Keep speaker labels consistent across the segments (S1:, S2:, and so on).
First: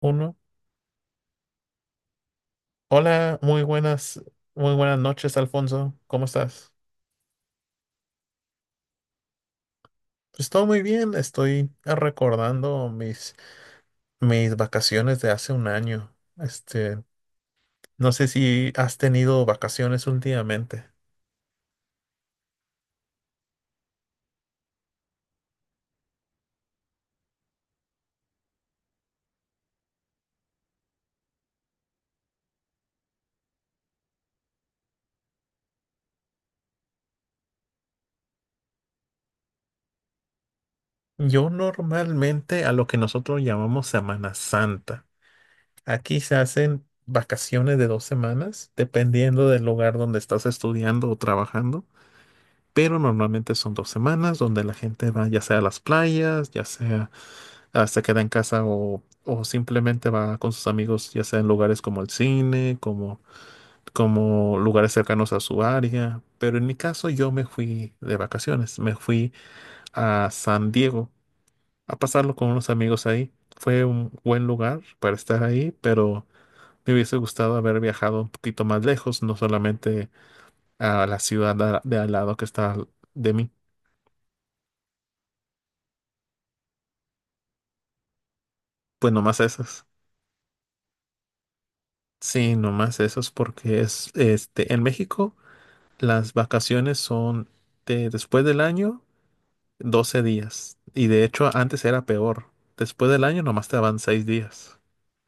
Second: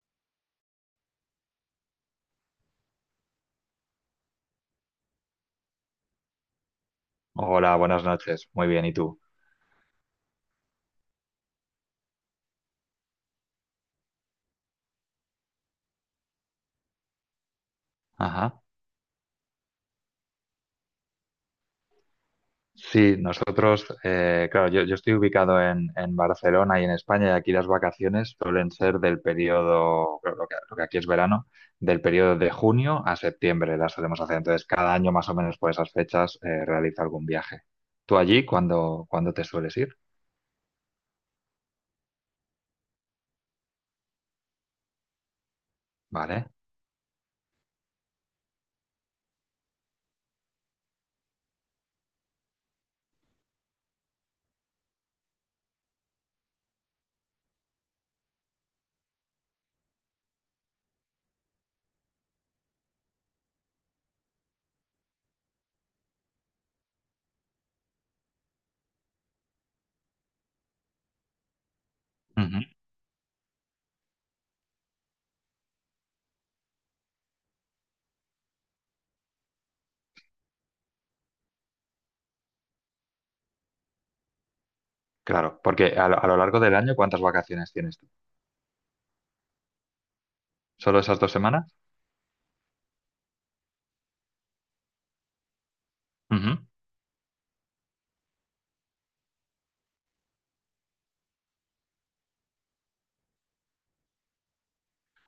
S1: Uno. Hola, muy buenas noches, Alfonso. ¿Cómo estás?
S2: Hola, buenas noches. Muy bien, ¿y tú?
S1: Estoy muy bien, estoy recordando mis vacaciones de hace un año. Este, no sé
S2: Ajá.
S1: si has tenido vacaciones últimamente.
S2: Sí, nosotros, claro, yo estoy ubicado en Barcelona y en España, y aquí las vacaciones suelen ser del periodo, claro, lo que aquí es verano, del periodo de junio a septiembre las solemos hacer. Entonces, cada año más o menos por esas fechas realizo algún viaje. ¿Tú allí cuándo te sueles ir?
S1: Yo normalmente a lo que nosotros llamamos Semana Santa. Aquí se
S2: Vale.
S1: hacen vacaciones de dos semanas, dependiendo del lugar donde estás estudiando o trabajando. Pero normalmente son dos semanas donde la gente va ya sea a las playas, ya sea se queda en casa o simplemente va con sus amigos, ya sea en lugares como el cine, como, como lugares cercanos a su área. Pero en mi caso yo me fui de vacaciones, me fui a San Diego a pasarlo con
S2: Ujú.
S1: unos amigos ahí. Fue un buen lugar para estar ahí, pero me hubiese gustado haber viajado un poquito más lejos, no solamente a la de al lado que está de mí.
S2: Claro, porque a lo largo del año, ¿cuántas vacaciones tienes tú?
S1: Pues nomás esas.
S2: ¿Solo esas dos semanas?
S1: Sí, nomás esos porque es este en México. Las
S2: Ujú.
S1: vacaciones son de después del año, 12 días. Y de hecho, antes era peor. Después del año nomás te daban 6 días.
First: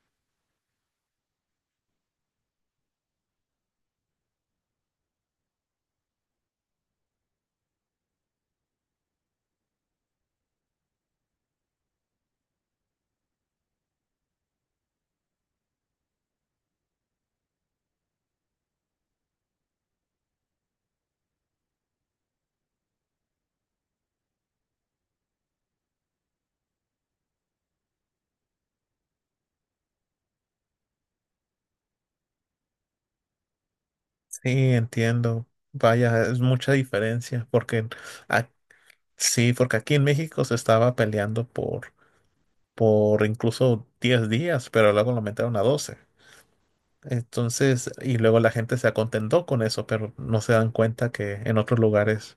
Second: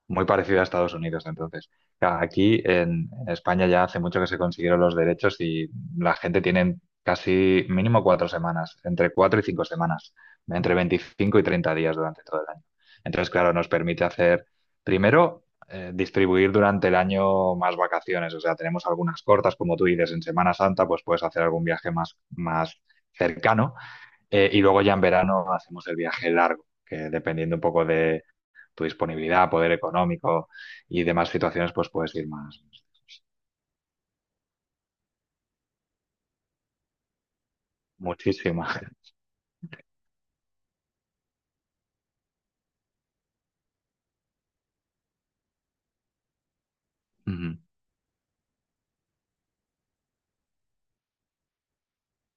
S2: Muy parecida a Estados Unidos. Entonces, claro, aquí en España ya hace mucho que se consiguieron los derechos y la gente tiene casi mínimo 4 semanas, entre 4 y 5 semanas, entre 25 y 30 días durante todo el año. Entonces, claro, nos permite hacer, primero, distribuir durante el año más vacaciones. O sea, tenemos algunas cortas, como tú dices, en Semana Santa, pues puedes hacer algún viaje más cercano. Y luego ya en verano hacemos el viaje largo, que dependiendo un poco de tu disponibilidad, poder económico y demás situaciones, pues puedes ir más,
S1: Sí, entiendo. Vaya, es mucha diferencia, porque a-
S2: muchísimas.
S1: sí, porque aquí en México se estaba peleando por incluso 10 días, pero luego lo aumentaron a 12.
S2: Ujú.
S1: Entonces, y luego la gente se acontentó con eso, pero no se dan cuenta que en otros lugares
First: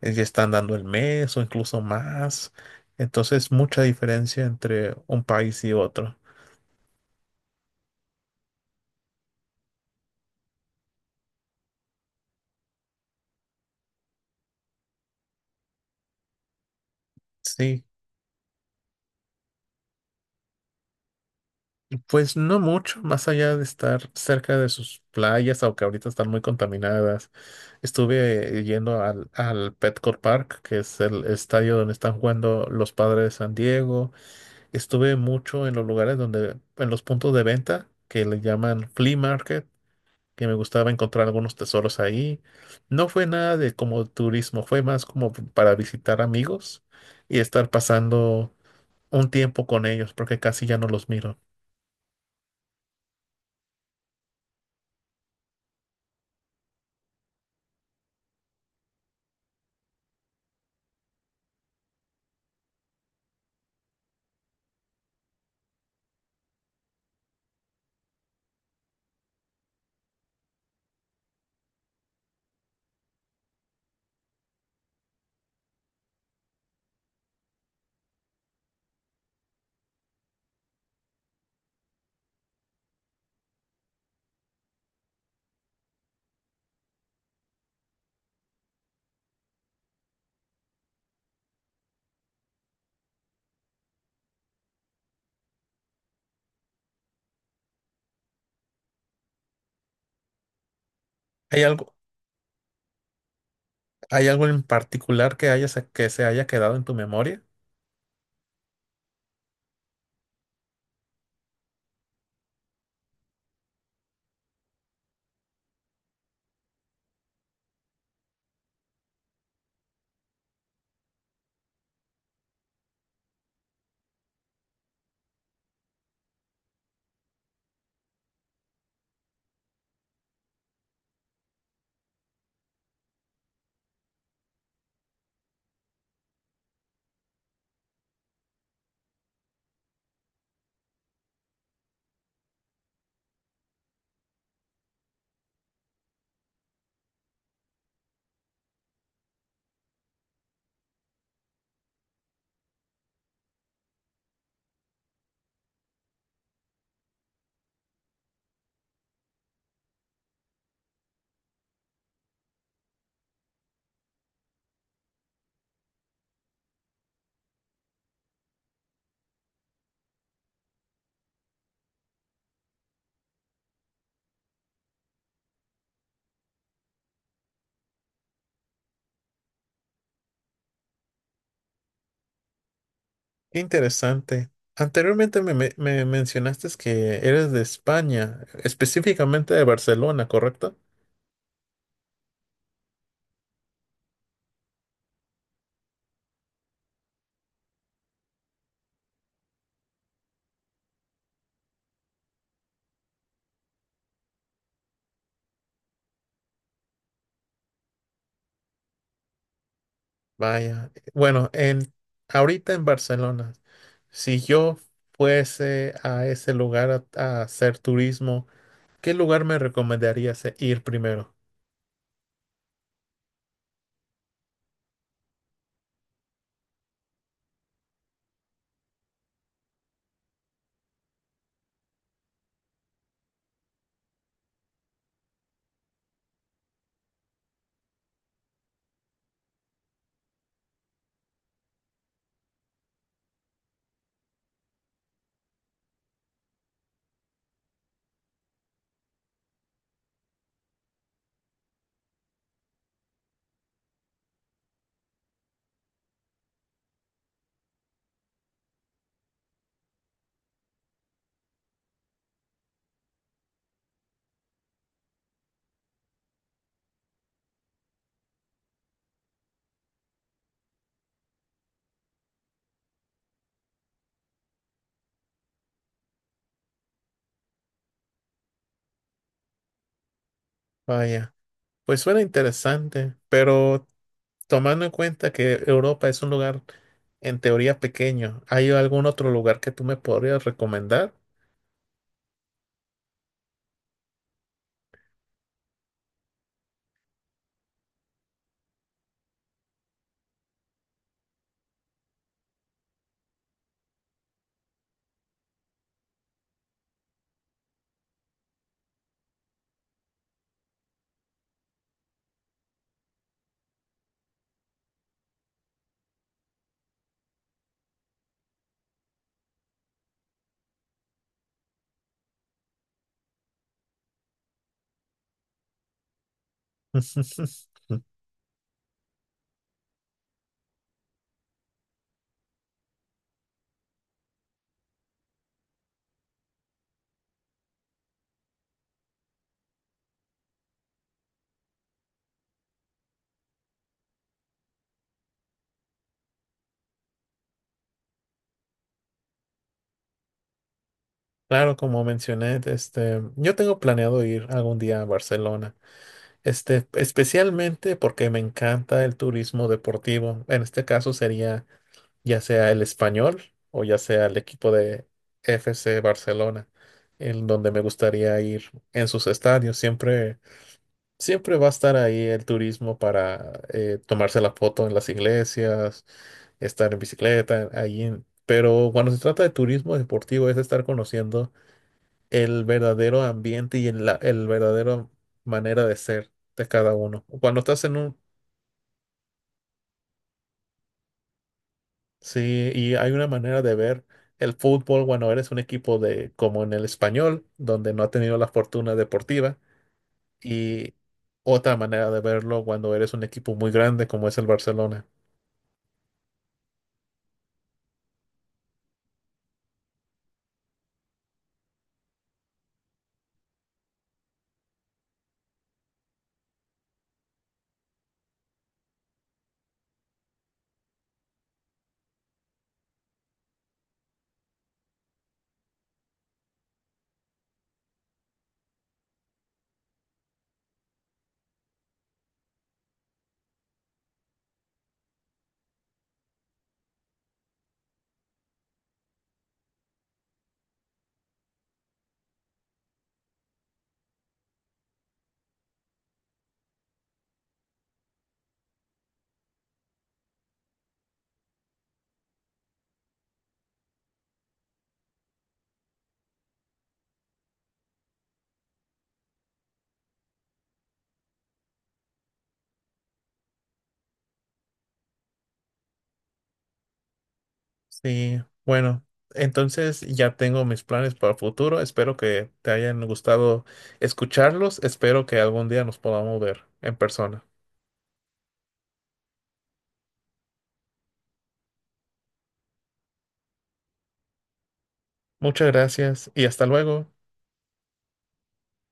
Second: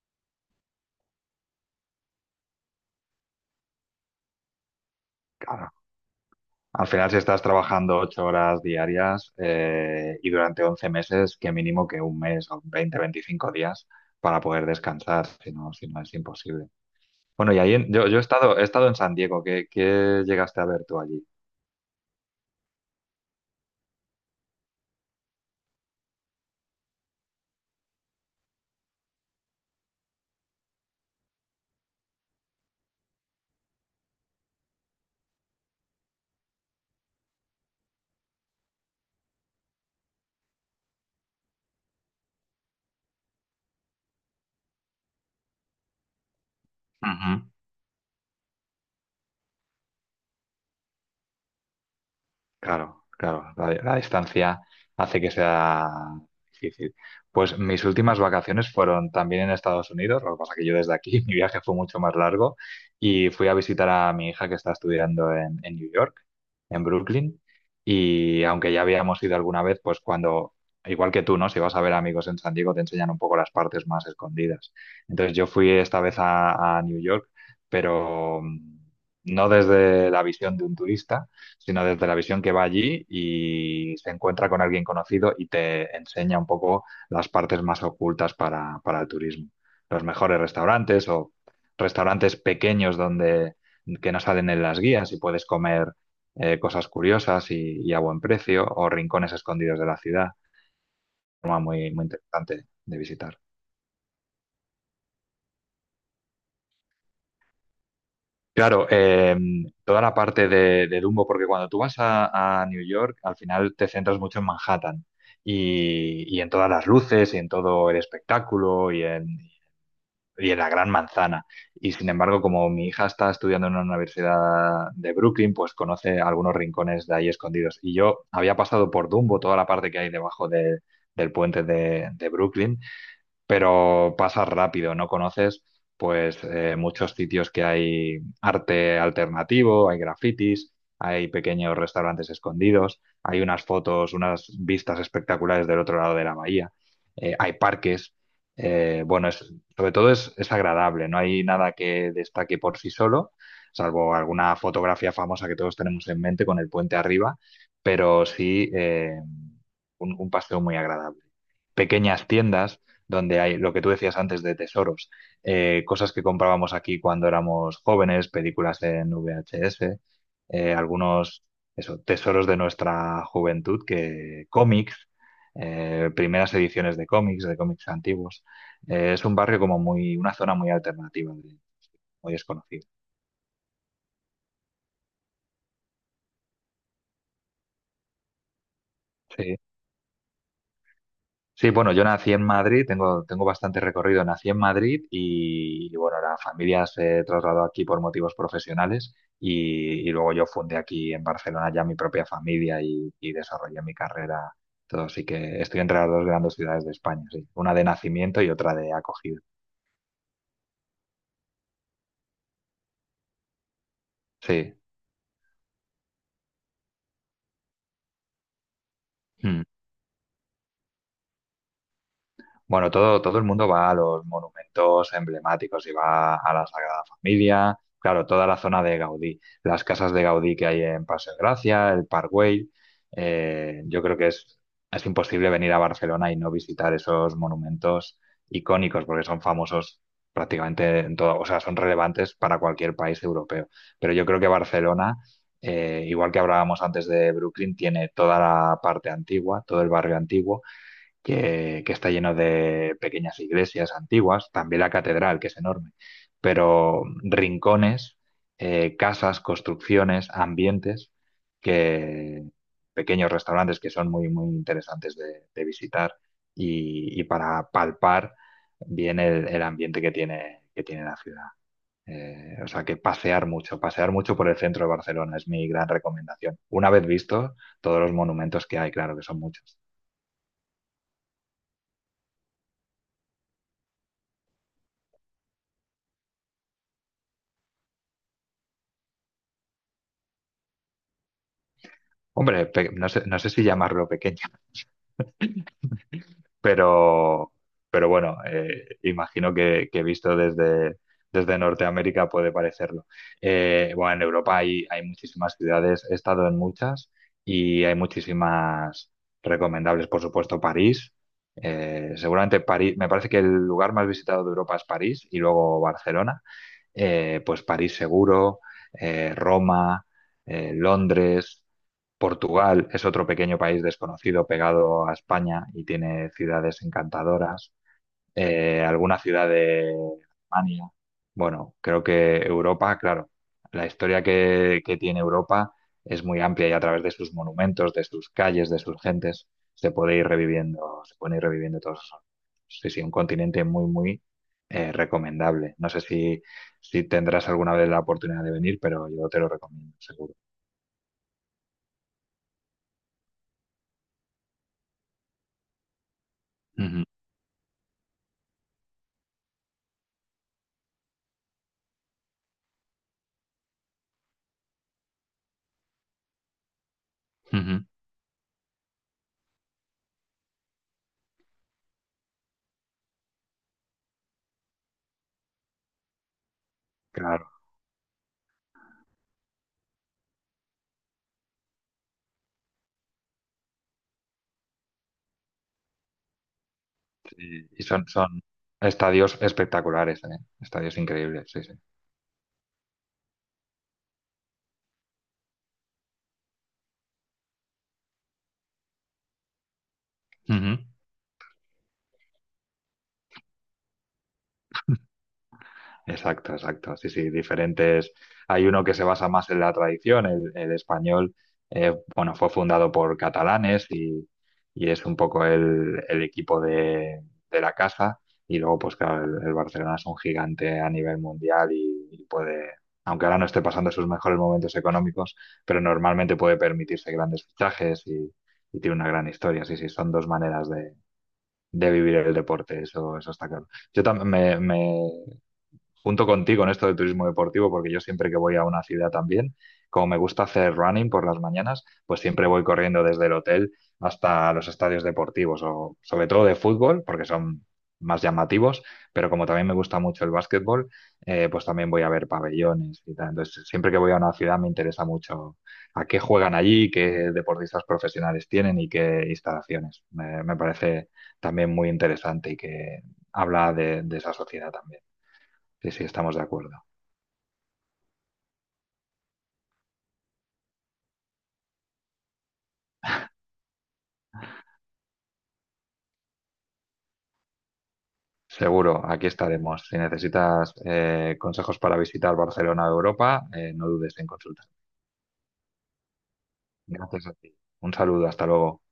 S1: que están dando el mes o incluso más. Entonces, mucha diferencia entre un país y
S2: Claro.
S1: otro.
S2: Al final, si estás trabajando 8 horas diarias y durante 11 meses, que mínimo que un mes o 25 días para poder descansar, si no, si no es imposible. Bueno, y ahí
S1: Sí,
S2: en- yo he estado en San Diego, ¿qué, qué llegaste a ver tú allí?
S1: pues no mucho, más allá de estar cerca de sus playas, aunque ahorita están muy contaminadas. Estuve yendo al, al Petco Park, que es el estadio donde están jugando los Padres de San Diego. Estuve mucho en los lugares donde, en los puntos de venta que le llaman flea market, que me gustaba encontrar algunos tesoros ahí. No fue nada de como turismo, fue más como para visitar amigos y estar pasando un tiempo con ellos, porque casi ya no los miro.
S2: Claro, claro, la distancia hace que sea difícil. Pues mis últimas vacaciones fueron también en Estados Unidos, lo que pasa que yo desde aquí, mi viaje fue mucho más largo y fui a visitar a mi hija que está estudiando en New York, en Brooklyn, y aunque ya habíamos ido alguna vez, pues cuando, igual que tú, ¿no? Si vas a ver amigos en San Diego, te enseñan un poco las partes más escondidas. Entonces yo fui esta vez a New York, pero no desde la visión de un turista sino desde la visión que va allí y se encuentra con alguien conocido y te enseña un poco las partes más ocultas para el turismo. Los mejores restaurantes o restaurantes pequeños donde que no salen en las guías y puedes comer cosas curiosas y a buen precio, o rincones escondidos de la ciudad. Una
S1: ¿Hay
S2: muy,
S1: algo,
S2: muy interesante de visitar.
S1: hay algo en particular que haya que se haya quedado en tu memoria?
S2: Claro, toda la parte de Dumbo, porque cuando tú vas a New York, al final te centras mucho en Manhattan y en todas las luces y en todo el espectáculo y en la gran manzana. Y sin embargo, como mi hija está estudiando en una universidad de Brooklyn, pues conoce algunos rincones de ahí escondidos. Y yo había pasado por Dumbo, toda la parte que hay debajo de- del puente de Brooklyn, pero pasas rápido, no conoces pues muchos sitios que hay arte alternativo, hay grafitis, hay pequeños restaurantes escondidos, hay unas fotos, unas vistas espectaculares del otro lado de la bahía, hay parques. Bueno, es- sobre todo es agradable, no hay nada que destaque por sí solo, salvo alguna fotografía famosa que todos tenemos en mente con el puente arriba, pero sí un paseo muy agradable, pequeñas tiendas donde hay lo que tú decías antes de tesoros, cosas que comprábamos aquí cuando éramos jóvenes, películas en VHS, algunos eso, tesoros de nuestra juventud, que cómics, primeras ediciones de cómics antiguos. Es un barrio como muy, una zona muy alternativa, muy desconocida.
S1: Qué interesante. Anteriormente me mencionaste que eres de España, específicamente
S2: Sí.
S1: de Barcelona, ¿correcto?
S2: Sí, bueno, yo nací en Madrid, tengo, tengo bastante recorrido, nací en Madrid y, bueno, la familia se trasladó aquí por motivos profesionales y luego yo fundé aquí en Barcelona ya mi propia familia y desarrollé mi carrera, todo, así que estoy entre las dos grandes ciudades de España, sí, una de nacimiento y otra de acogida,
S1: Vaya. Bueno, en ahorita en Barcelona. Si
S2: sí.
S1: yo fuese a ese lugar a hacer turismo, ¿qué lugar me
S2: Hmm.
S1: recomendarías ir primero?
S2: Bueno, todo el mundo va a los monumentos emblemáticos y va a la Sagrada Familia, claro, toda la zona de Gaudí, las casas de Gaudí que hay en Paseo de Gracia, el Parkway. Yo creo que es imposible venir a Barcelona y no visitar esos monumentos icónicos porque son famosos prácticamente en todo, o sea, son relevantes para cualquier país europeo. Pero yo creo que Barcelona, igual que hablábamos antes de Brooklyn, tiene toda la parte antigua, todo el barrio antiguo que está lleno de pequeñas iglesias antiguas, también la catedral, que es enorme, pero rincones, casas, construcciones, ambientes, que pequeños restaurantes que son muy, muy interesantes de visitar y para palpar bien el ambiente que tiene la ciudad. O sea que pasear mucho por el centro de Barcelona es mi gran recomendación. Una vez visto todos los monumentos que hay, claro que son muchos.
S1: Vaya, pues suena interesante, pero tomando en cuenta que Europa es un lugar en teoría pequeño, ¿hay algún otro lugar que tú me podrías recomendar?
S2: Hombre, pe- no sé, no sé si llamarlo pequeño, pero, pero bueno, imagino que visto desde, desde Norteamérica puede parecerlo. Bueno, en Europa hay, hay muchísimas ciudades, he estado en muchas y hay muchísimas recomendables, por supuesto, París. Seguramente París, me parece que el lugar más visitado de Europa es París y luego Barcelona, pues París seguro, Roma, Londres, Portugal es otro pequeño país desconocido pegado a España y tiene ciudades encantadoras, alguna ciudad de Alemania. Bueno, creo que Europa, claro, la historia que tiene Europa es muy amplia y a través de sus monumentos, de sus calles, de sus gentes, se puede ir reviviendo, se pueden ir reviviendo todos esos. Sí, sí, un continente muy, muy recomendable. No sé si, si tendrás alguna vez la oportunidad de venir, pero yo te lo recomiendo, seguro.
S1: Claro, como mencioné, este, yo tengo planeado ir algún día a Barcelona, este,
S2: Ujú,
S1: especialmente porque me encanta el turismo deportivo. En este caso sería ya sea el Español o ya sea el equipo de FC Barcelona, en donde me
S2: ujú.
S1: gustaría ir en sus estadios. Siempre, siempre va a estar ahí el turismo para tomarse la foto en las iglesias, estar en
S2: Claro,
S1: bicicleta, Pero cuando se trata de turismo deportivo es estar conociendo el verdadero ambiente y el verdadero manera de ser de cada uno. Cuando
S2: sí. Y
S1: estás en
S2: son,
S1: un...
S2: son estadios espectaculares, ¿eh? Estadios increíbles, sí, sí.
S1: Sí, y hay una manera de ver el fútbol cuando eres un equipo de, como en el español, donde no ha tenido la fortuna deportiva,
S2: Ujú.
S1: y otra manera de verlo cuando eres un equipo muy grande como es el Barcelona.
S2: Exacto, exacto. Sí, sí, diferentes. Hay uno que se basa más en la tradición, el español, bueno, fue fundado por catalanes y es un poco el equipo de la casa. Y luego, pues claro, el Barcelona es un gigante a nivel mundial y puede, aunque ahora no esté pasando sus mejores momentos económicos, pero normalmente puede permitirse grandes fichajes y tiene una gran historia. Sí, sí, son dos maneras de vivir el deporte, eso está claro. Yo también me- junto contigo en esto de turismo deportivo, porque yo siempre que voy a una ciudad también, como me gusta hacer running por las mañanas, pues siempre voy corriendo desde el hotel hasta los estadios deportivos, o sobre todo de fútbol, porque son más llamativos, pero como también me gusta mucho el básquetbol, pues también voy a ver pabellones y tal. Entonces, siempre que voy a una ciudad me interesa mucho a qué juegan allí, qué deportistas profesionales tienen y qué instalaciones. Me parece también muy interesante y que habla de esa sociedad también. Sí, sí, estamos de acuerdo.
S1: Sí, bueno, entonces ya tengo mis planes para el futuro. Espero que te hayan gustado escucharlos. Espero que algún día nos podamos ver en persona.
S2: Seguro, aquí estaremos. Si necesitas consejos para visitar Barcelona o Europa, no dudes en consultar.
S1: Muchas gracias y hasta luego.
S2: Gracias a ti. Un saludo, hasta luego.